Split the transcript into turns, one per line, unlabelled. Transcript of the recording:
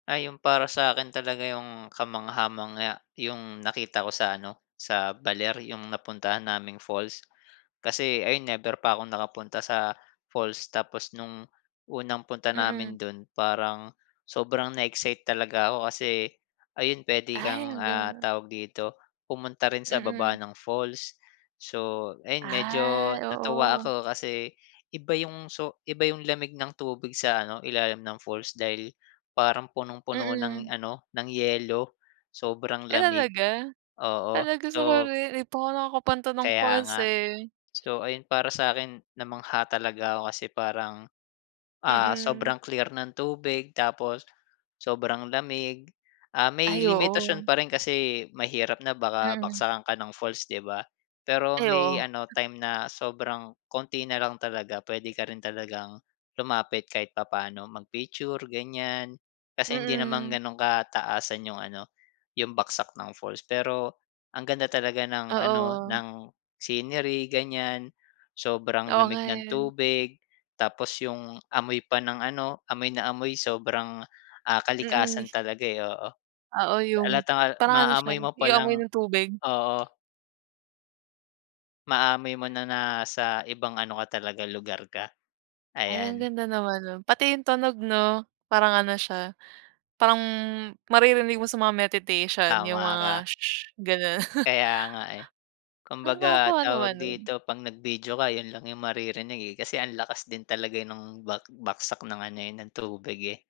Ah, yung para sa akin talaga yung kamangha-mangha yung nakita ko sa ano, sa Baler, yung napuntahan naming falls. Kasi ayun, never pa ako nakapunta sa falls. Tapos nung unang punta
Mm.
namin dun, parang sobrang na-excite talaga ako kasi ayun pwede
Ay,
kang,
ang
ah,
ga
tawag dito, pumunta rin sa baba
Mm.
ng falls. So ayun, medyo
Ah,
natuwa
oo.
ako, kasi iba yung so iba yung lamig ng tubig sa ano, ilalim ng falls dahil parang punong-puno ng
Mm.
ano, ng yelo, sobrang
Ay,
lamig.
talaga?
Oo,
Talaga sa ko
so
rin, di pa ako nakakapunta ng
Kaya
falls,
nga.
eh.
So ayun para sa akin, namangha talaga ako kasi parang, ah,
Mm.
sobrang clear ng tubig tapos sobrang lamig, ah, may
Ay, oo.
limitasyon pa rin kasi mahirap na baka
Mm.
bagsakan ka ng falls, 'di ba? Pero
Ay,
may
oo.
ano
M
time na sobrang kaunti na lang talaga, pwede ka rin talagang lumapit kahit papaano, mag-picture ganyan, kasi hindi naman
Mm.
ganun kataasan yung ano, yung bagsak ng falls. Pero ang ganda talaga ng ano
Oo.
ng scenery ganyan, sobrang
Oo, nga,
lamig ng
eh.
tubig, tapos yung amoy pa ng ano, amoy na amoy sobrang, ah,
Mm, mi
kalikasan talaga, eh, oo.
Oo, yung
Halatang al
parang ano siya,
maamoy mo pa
yung amoy
lang
ng tubig.
Oo. Maamoy mo na nasa ibang ano ka talaga lugar ka,
Ay, ang
ayan.
ganda naman no'n, pati yung tunog 'no? Parang ano siya, parang maririnig mo sa mga meditation, yung
Tama
mga
ka.
su-shush ganun.
Kaya nga, eh.
Ah,
Kumbaga,
nakakatuwa naman
tawag
'nun.
dito, 'pag nag-video ka, yun lang yung maririnig, eh, kasi ang lakas din talaga nung bak bagsak ng ano, eh, ng tubig, eh.